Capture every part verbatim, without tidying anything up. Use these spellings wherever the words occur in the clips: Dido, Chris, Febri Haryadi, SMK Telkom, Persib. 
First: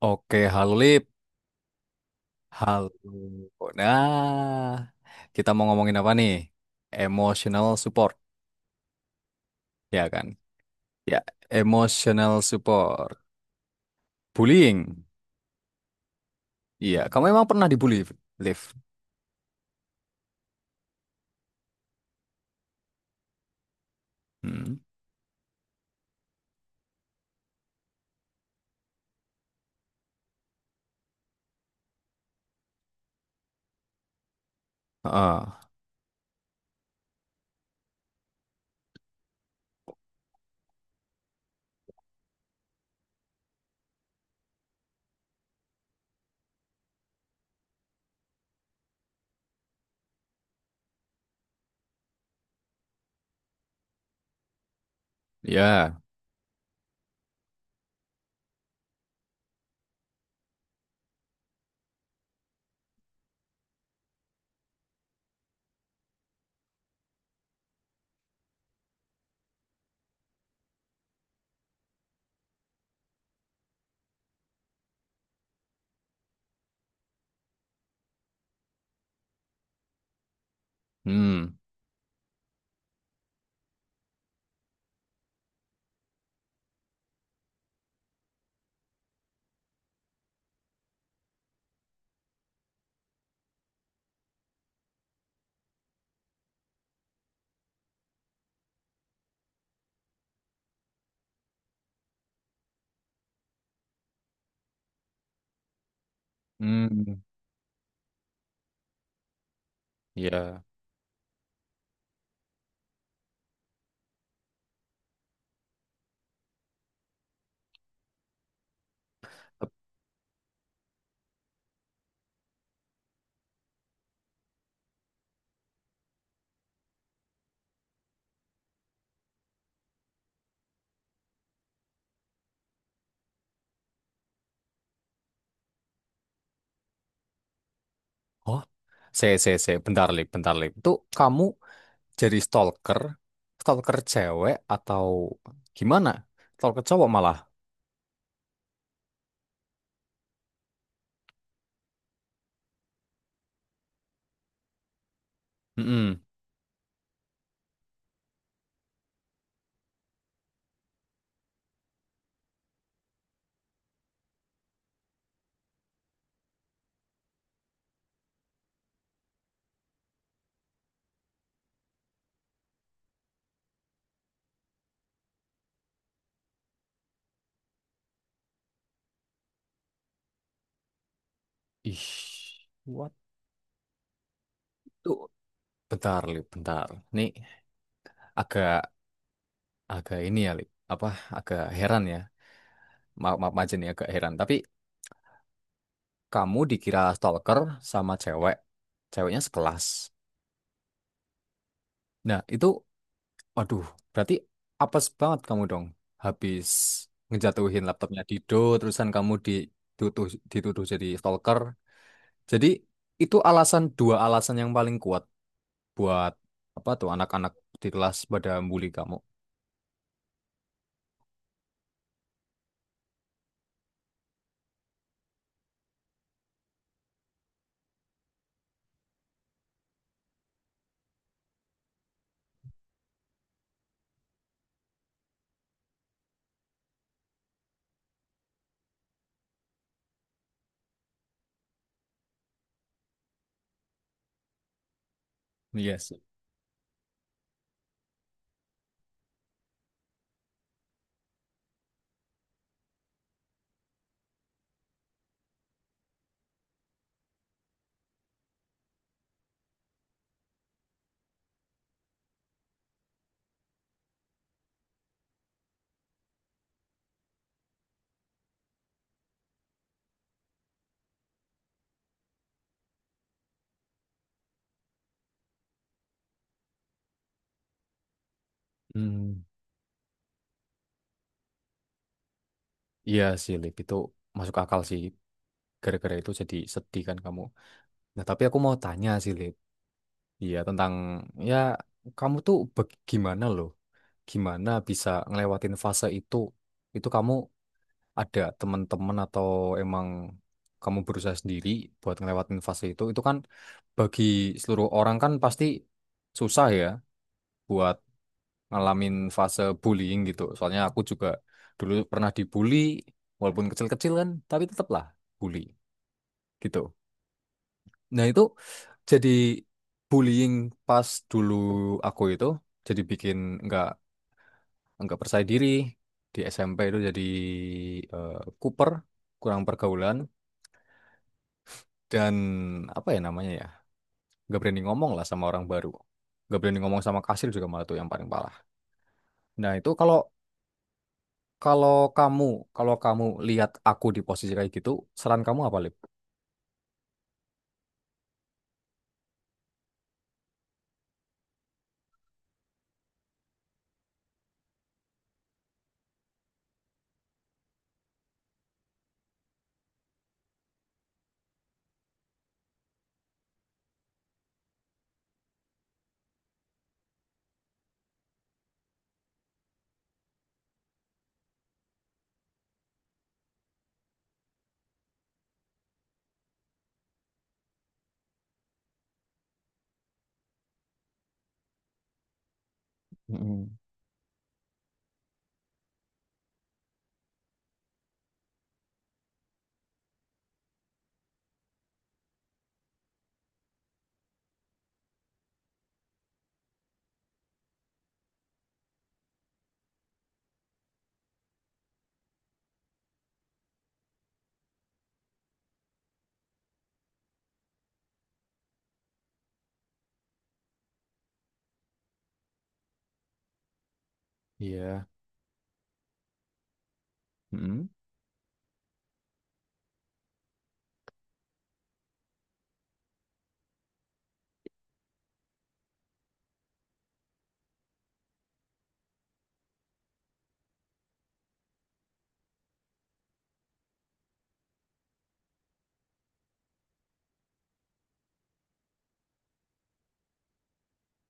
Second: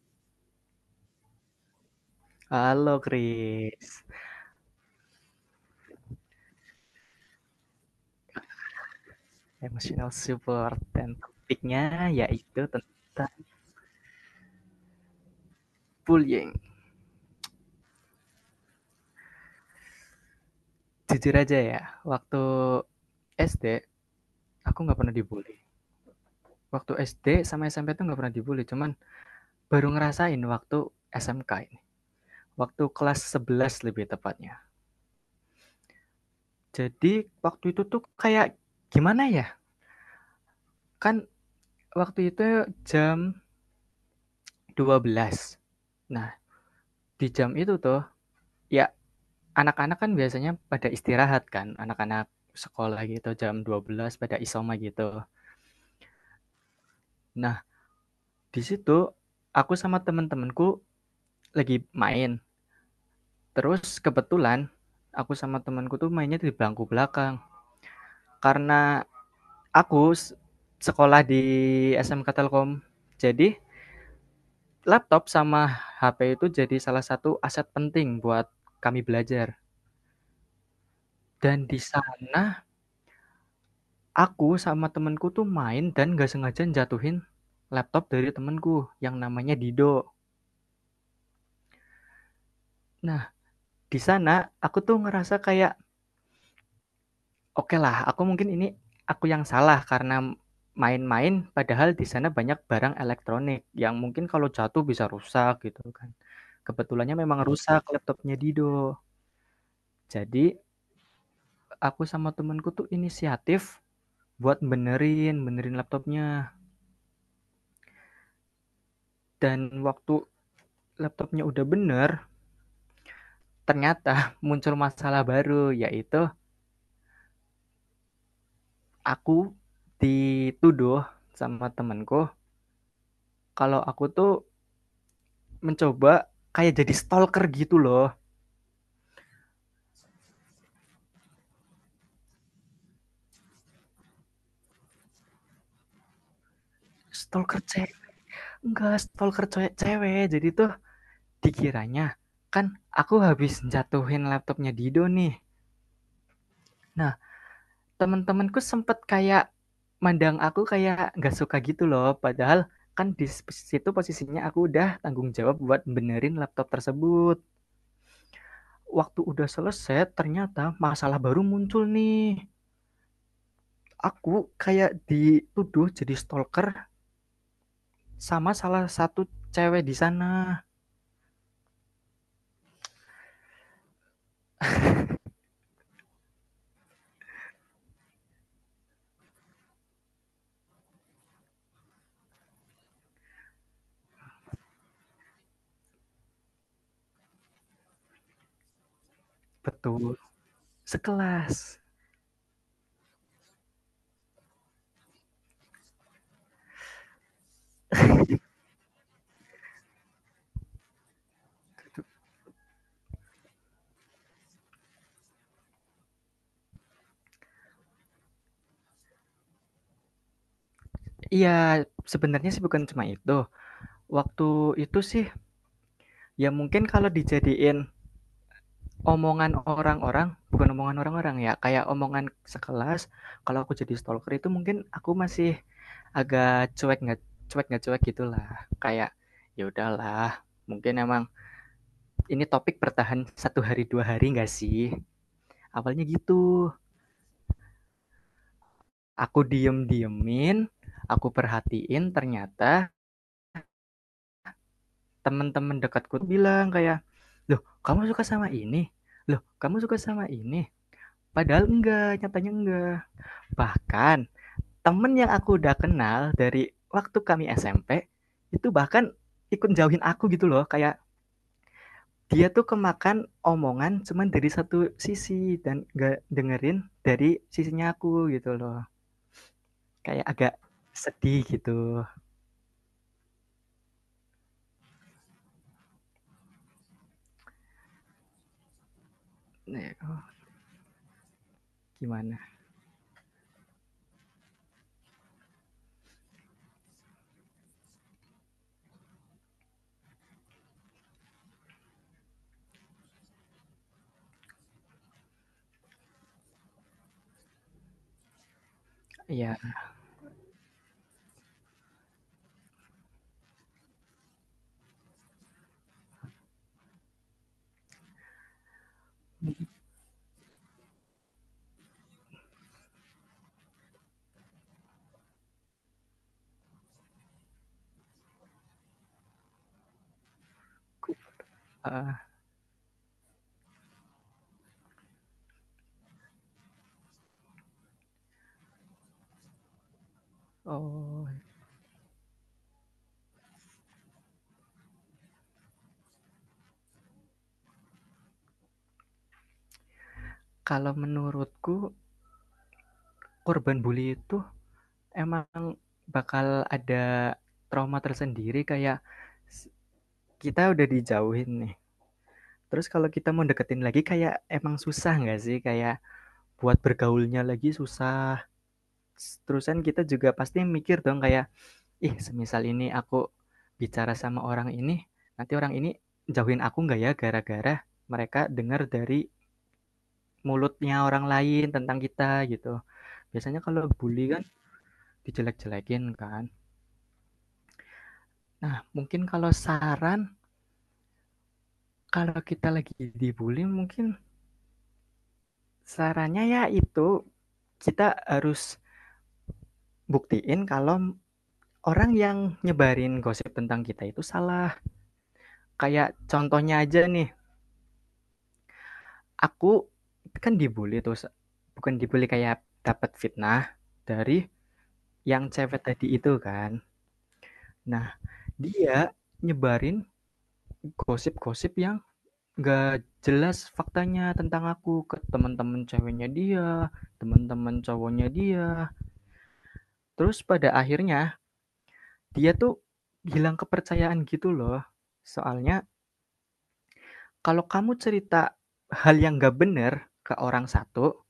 Oke, halo Lip. Halo. Halo Chris, Nah, kita mau ngomongin apa nih? Emotional support, ya emotional kan? support dan Ya, topiknya emotional yaitu support. tentang Bullying. bullying. Iya, kamu emang pernah dibully, Liv? Jujur aja ya, waktu S D aku Hmm. nggak pernah dibully. Waktu S D sama S M P tuh nggak pernah dibully, cuman baru ngerasain waktu S M K ini. Waktu kelas sebelas lebih tepatnya. Ah, Jadi waktu itu tuh kayak gimana ya? Kan waktu itu jam dua belas. Nah, di jam itu tuh, ya, anak-anak kan biasanya pada istirahat kan, anak-anak sekolah gitu jam dua belas pada isoma gitu. ya. Nah, di situ aku sama temen-temenku lagi main, terus kebetulan aku sama temenku tuh mainnya di bangku belakang. Karena aku sekolah di S M K Telkom, jadi laptop sama H P itu jadi salah satu aset penting buat kami belajar. Hmm. Dan di sana aku sama temenku tuh main dan nggak sengaja jatuhin laptop dari temenku yang namanya Dido. Nah, di sana aku tuh ngerasa kayak, oke lah, aku mungkin ini aku yang salah karena main-main, padahal di sana banyak barang elektronik yang mungkin kalau jatuh bisa rusak gitu kan. Kebetulannya Hmm. memang rusak laptopnya Dido. Jadi, Ya. aku sama temanku tuh inisiatif buat benerin, benerin laptopnya. Dan waktu laptopnya udah bener, ternyata muncul masalah baru, yaitu aku dituduh sama temanku, kalau aku tuh mencoba kayak jadi stalker gitu loh. Oh, saya, saya, saya. Bentar, Lip, bentar, Lip. Itu kamu jadi stalker? Stalker cewek atau gimana? Stalker cowok malah. Stalker cewek, enggak, stalker cewek cewek. Jadi tuh dikiranya kan aku habis jatuhin laptopnya Dido nih, Hmm. nah teman-temanku sempet kayak mandang aku kayak nggak suka gitu loh, padahal kan di situ posisinya aku udah tanggung jawab buat benerin laptop tersebut. Waktu udah selesai ternyata masalah baru muncul nih. Aku kayak dituduh jadi stalker sama salah satu cewek di sana. Ih, what? Bentar, Lip, bentar. Nih agak agak ini ya, Lip. Apa agak heran ya. Maaf, maaf aja nih agak heran. Tapi kamu dikira stalker sama cewek. Ceweknya sekelas. Betul, sekelas. Nah, itu waduh, berarti apes banget kamu dong. Habis ngejatuhin laptopnya Dido, terusan kamu dituduh dituduh jadi stalker. Jadi itu alasan dua alasan yang paling kuat buat apa tuh anak-anak di kelas pada bully kamu. Iya, sebenarnya sih bukan cuma itu. Waktu itu sih, ya mungkin kalau dijadiin omongan orang-orang, bukan omongan orang-orang ya, kayak omongan sekelas, kalau aku jadi stalker itu mungkin aku masih agak cuek, nggak cuek nggak cuek gitulah. Kayak ya udahlah, mungkin emang ini topik bertahan satu hari dua hari nggak sih? Iya Awalnya sih. gitu. Aku diem-diemin, aku perhatiin ternyata teman-teman dekatku bilang kayak, loh kamu suka sama ini? Loh kamu suka sama ini? Padahal enggak, nyatanya enggak. Bahkan temen yang aku udah kenal dari waktu kami S M P itu bahkan ikut jauhin aku gitu loh, kayak dia tuh kemakan omongan cuman dari satu sisi dan gak dengerin dari sisinya aku gitu loh. Hmm. Kayak agak sedih gitu. Iya sih, Lip. Itu masuk akal sih. Gara-gara itu jadi sedih kan kamu. Nah, tapi aku mau tanya sih, Lip. Nah, Iya, tentang... Ya, kamu gimana? tuh bagaimana loh? Gimana bisa ngelewatin fase itu? Itu kamu ada teman-teman atau emang kamu berusaha sendiri buat ngelewatin fase itu? Itu kan bagi seluruh orang kan pasti susah ya buat ngalamin Ya, fase bullying gitu. Soalnya aku juga dulu pernah dibully, walaupun kecil-kecil kan, tapi tetaplah bully. Gitu. Nah itu jadi bullying pas dulu aku itu jadi bikin nggak nggak percaya diri di S M P itu jadi Cooper kuper kurang pergaulan aku, heeh. dan apa ya namanya ya nggak berani ngomong lah sama orang baru nggak berani ngomong sama kasir juga malah tuh yang paling parah. Nah itu kalau Oh, kalau kamu kalau kamu lihat aku di posisi kayak gitu saran kamu apa Lip? kalau menurutku korban bully itu emang bakal ada trauma tersendiri. Kayak kita udah dijauhin nih, terus kalau kita mau deketin lagi kayak emang susah nggak sih? Kayak buat bergaulnya lagi susah, s terusan kita juga pasti mikir dong kayak, ih semisal ini aku bicara sama orang ini, nanti orang ini jauhin aku nggak ya, gara-gara mereka dengar dari mulutnya orang lain tentang kita gitu. Biasanya Mm-mm. kalau bully kan dijelek-jelekin kan. Nah, mungkin kalau saran, kalau kita lagi dibully mungkin sarannya ya itu, kita harus buktiin kalau orang yang nyebarin gosip tentang kita itu salah. Kayak contohnya aja nih, aku kan dibully, terus bukan dibully kayak dapat fitnah dari Iya, yang cewek tadi itu kan. mm. Nah, dia nyebarin gosip-gosip yang gak jelas faktanya tentang aku ke teman-teman ceweknya dia, teman-teman cowoknya dia. Terus pada akhirnya dia tuh hilang kepercayaan gitu loh. Soalnya kalau kamu cerita hal yang gak bener ke orang satu,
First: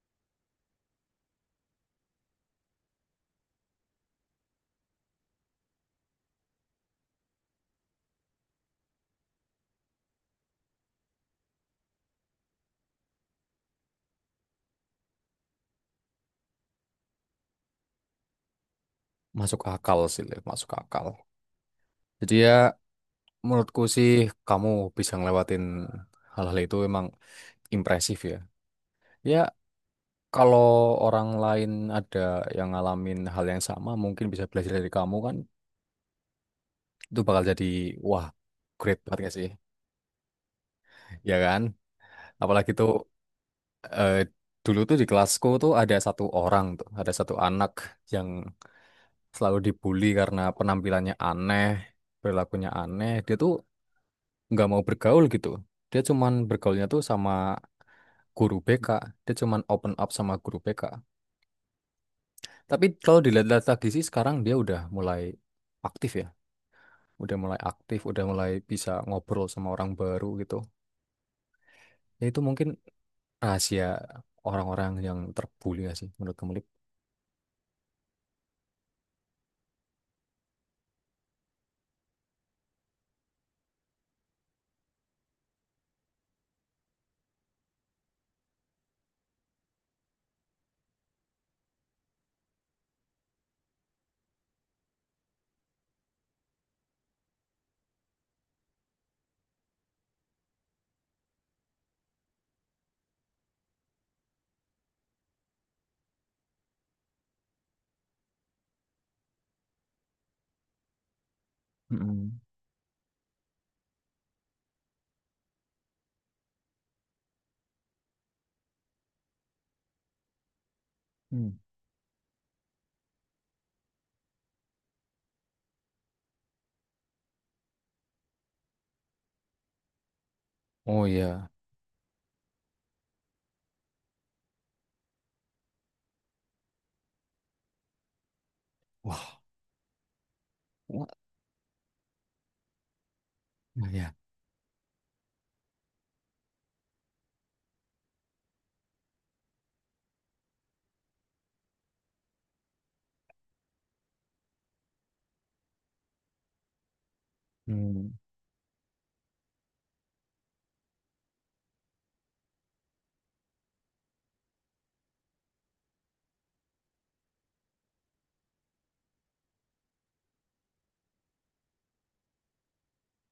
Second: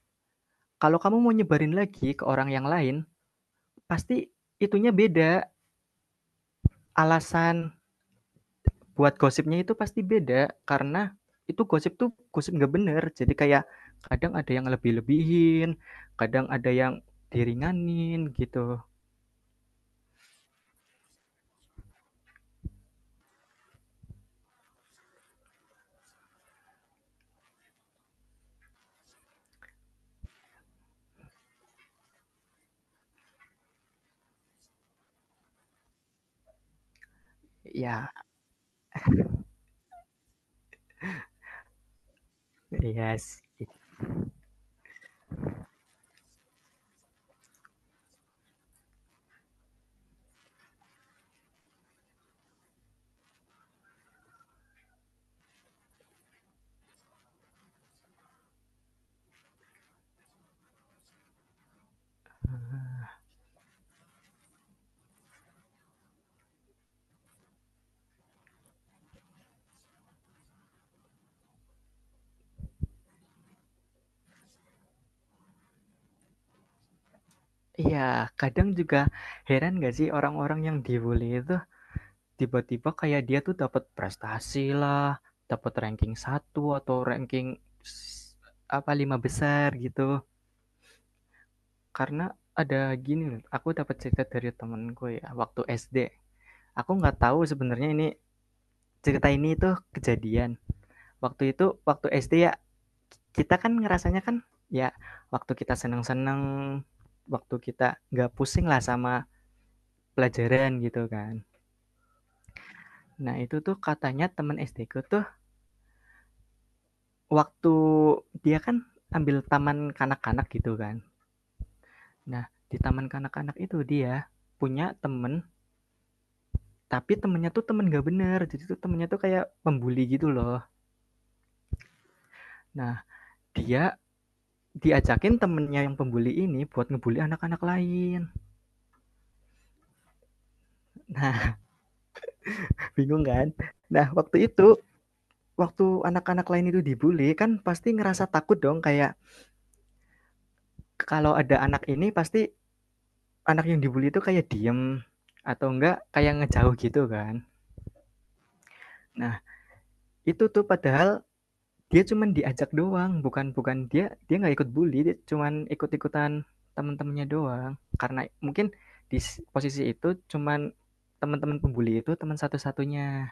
kalau kamu mau nyebarin lagi ke orang yang lain, pasti itunya beda, alasan buat gosipnya itu pasti beda, karena itu gosip tuh gosip nggak bener. Jadi kayak kadang ada yang lebih-lebihin, kadang ada yang diringanin gitu. Masuk akal sih, Lip. Masuk akal. Jadi ya, menurutku sih kamu bisa ngelewatin hal-hal itu emang impresif ya. Ya kalau orang lain ada yang ngalamin hal yang sama mungkin bisa belajar dari kamu kan itu bakal jadi Ya, wah great banget gak sih? Ya kan? Apalagi tuh iya sih. eh, dulu tuh di kelasku tuh ada satu orang tuh ada satu anak yang selalu dibully karena penampilannya aneh, perilakunya aneh. Dia tuh nggak mau bergaul gitu. Dia cuman bergaulnya tuh sama guru B K, dia cuman open up sama guru B K, tapi kalau dilihat-lihat lagi sih sekarang dia udah mulai aktif ya, udah mulai aktif, udah mulai bisa ngobrol sama orang baru gitu, ya itu mungkin rahasia orang-orang yang terbuli gak sih menurut kamu Lip? Iya, kadang juga heran nggak sih orang-orang yang di itu tiba-tiba kayak dia tuh dapat prestasi lah, dapat ranking satu atau ranking s apa, lima besar gitu. Karena ada gini loh, aku dapat cerita dari temenku ya, waktu S D. Aku nggak tahu sebenarnya ini cerita ini tuh kejadian. Waktu itu, waktu S D ya, kita kan ngerasanya kan, ya waktu kita seneng-seneng, waktu kita nggak pusing lah sama pelajaran gitu kan. Mm-mm. Nah itu tuh katanya temen S D-ku tuh waktu dia kan ambil taman kanak-kanak gitu kan. Hmm. Nah di taman kanak-kanak itu dia punya temen. Tapi temennya tuh temen gak bener, jadi tuh temennya tuh kayak pembuli gitu loh. Oh iya. Nah, dia diajakin temennya yang pembuli ini buat ngebully anak-anak lain. Wah, what. Nah, bingung kan? Nah, Nah, ya. waktu itu, waktu anak-anak lain itu dibully, kan pasti ngerasa takut dong kayak kalau ada anak ini pasti anak yang dibully itu kayak diem atau enggak kayak ngejauh gitu kan. Hmm. Nah, itu tuh padahal dia cuman diajak doang, bukan bukan dia dia nggak ikut bully, dia cuman ikut-ikutan teman-temannya doang. Karena mungkin di posisi itu cuman teman-teman pembuli itu teman satu-satunya.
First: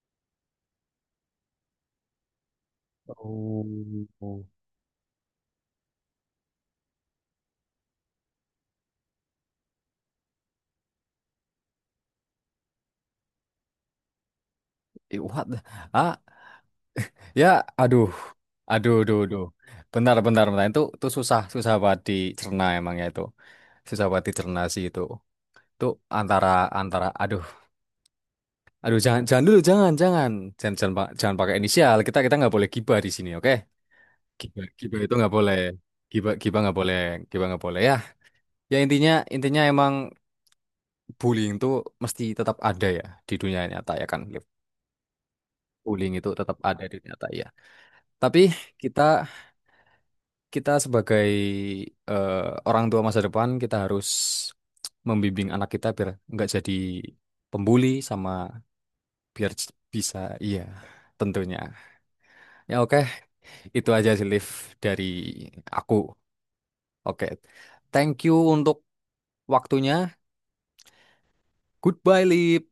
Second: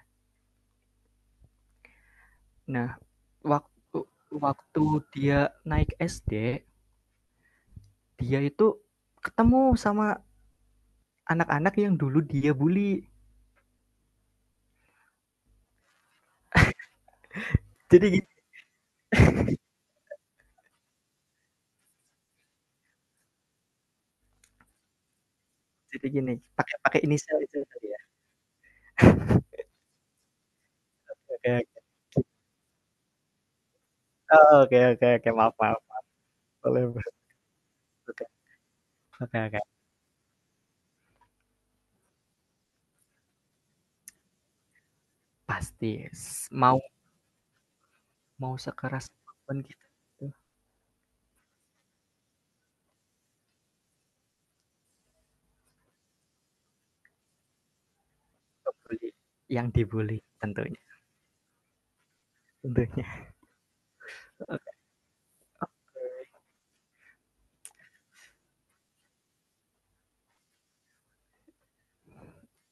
Nah, waktu Oh oh. waktu dia naik S D, dia itu ketemu sama anak-anak yang dulu dia bully. Eh, what the- ah, ya, Jadi aduh gini aduh aduh aduh, bentar bentar bentar, itu itu susah susah banget dicerna emang ya itu, susah banget dicerna sih itu. Itu jadi gini, antara pakai pakai antara inisial aduh itu tadi ya? aduh jangan jangan dulu jangan jangan jangan jangan, pa- jangan Oke pakai oke. inisial, kita kita nggak boleh gibah di sini oke. Oh, Gibah oke gibah itu oke, nggak maaf boleh, maaf. gibah gibah nggak Boleh. boleh, gibah nggak boleh ya. Oke Ya intinya oke. intinya emang bullying itu mesti tetap ada ya di dunia nyata ya kan Liv? Pasti, Bullying itu tetap mau ada di dunia nyata ya, tapi mau kita, sekeras apapun kita itu, kita sebagai eh, orang tua masa depan kita harus membimbing anak kita biar nggak jadi pembuli, sama ngebully biar yang bisa, dibully iya, tentunya, tentunya. Ya oke, tentunya. itu aja sih Liv dari aku. Oke. Thank you untuk waktunya. Goodbye, Liv.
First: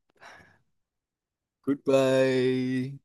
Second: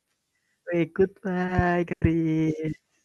Ikut, Pak Kak. Goodbye.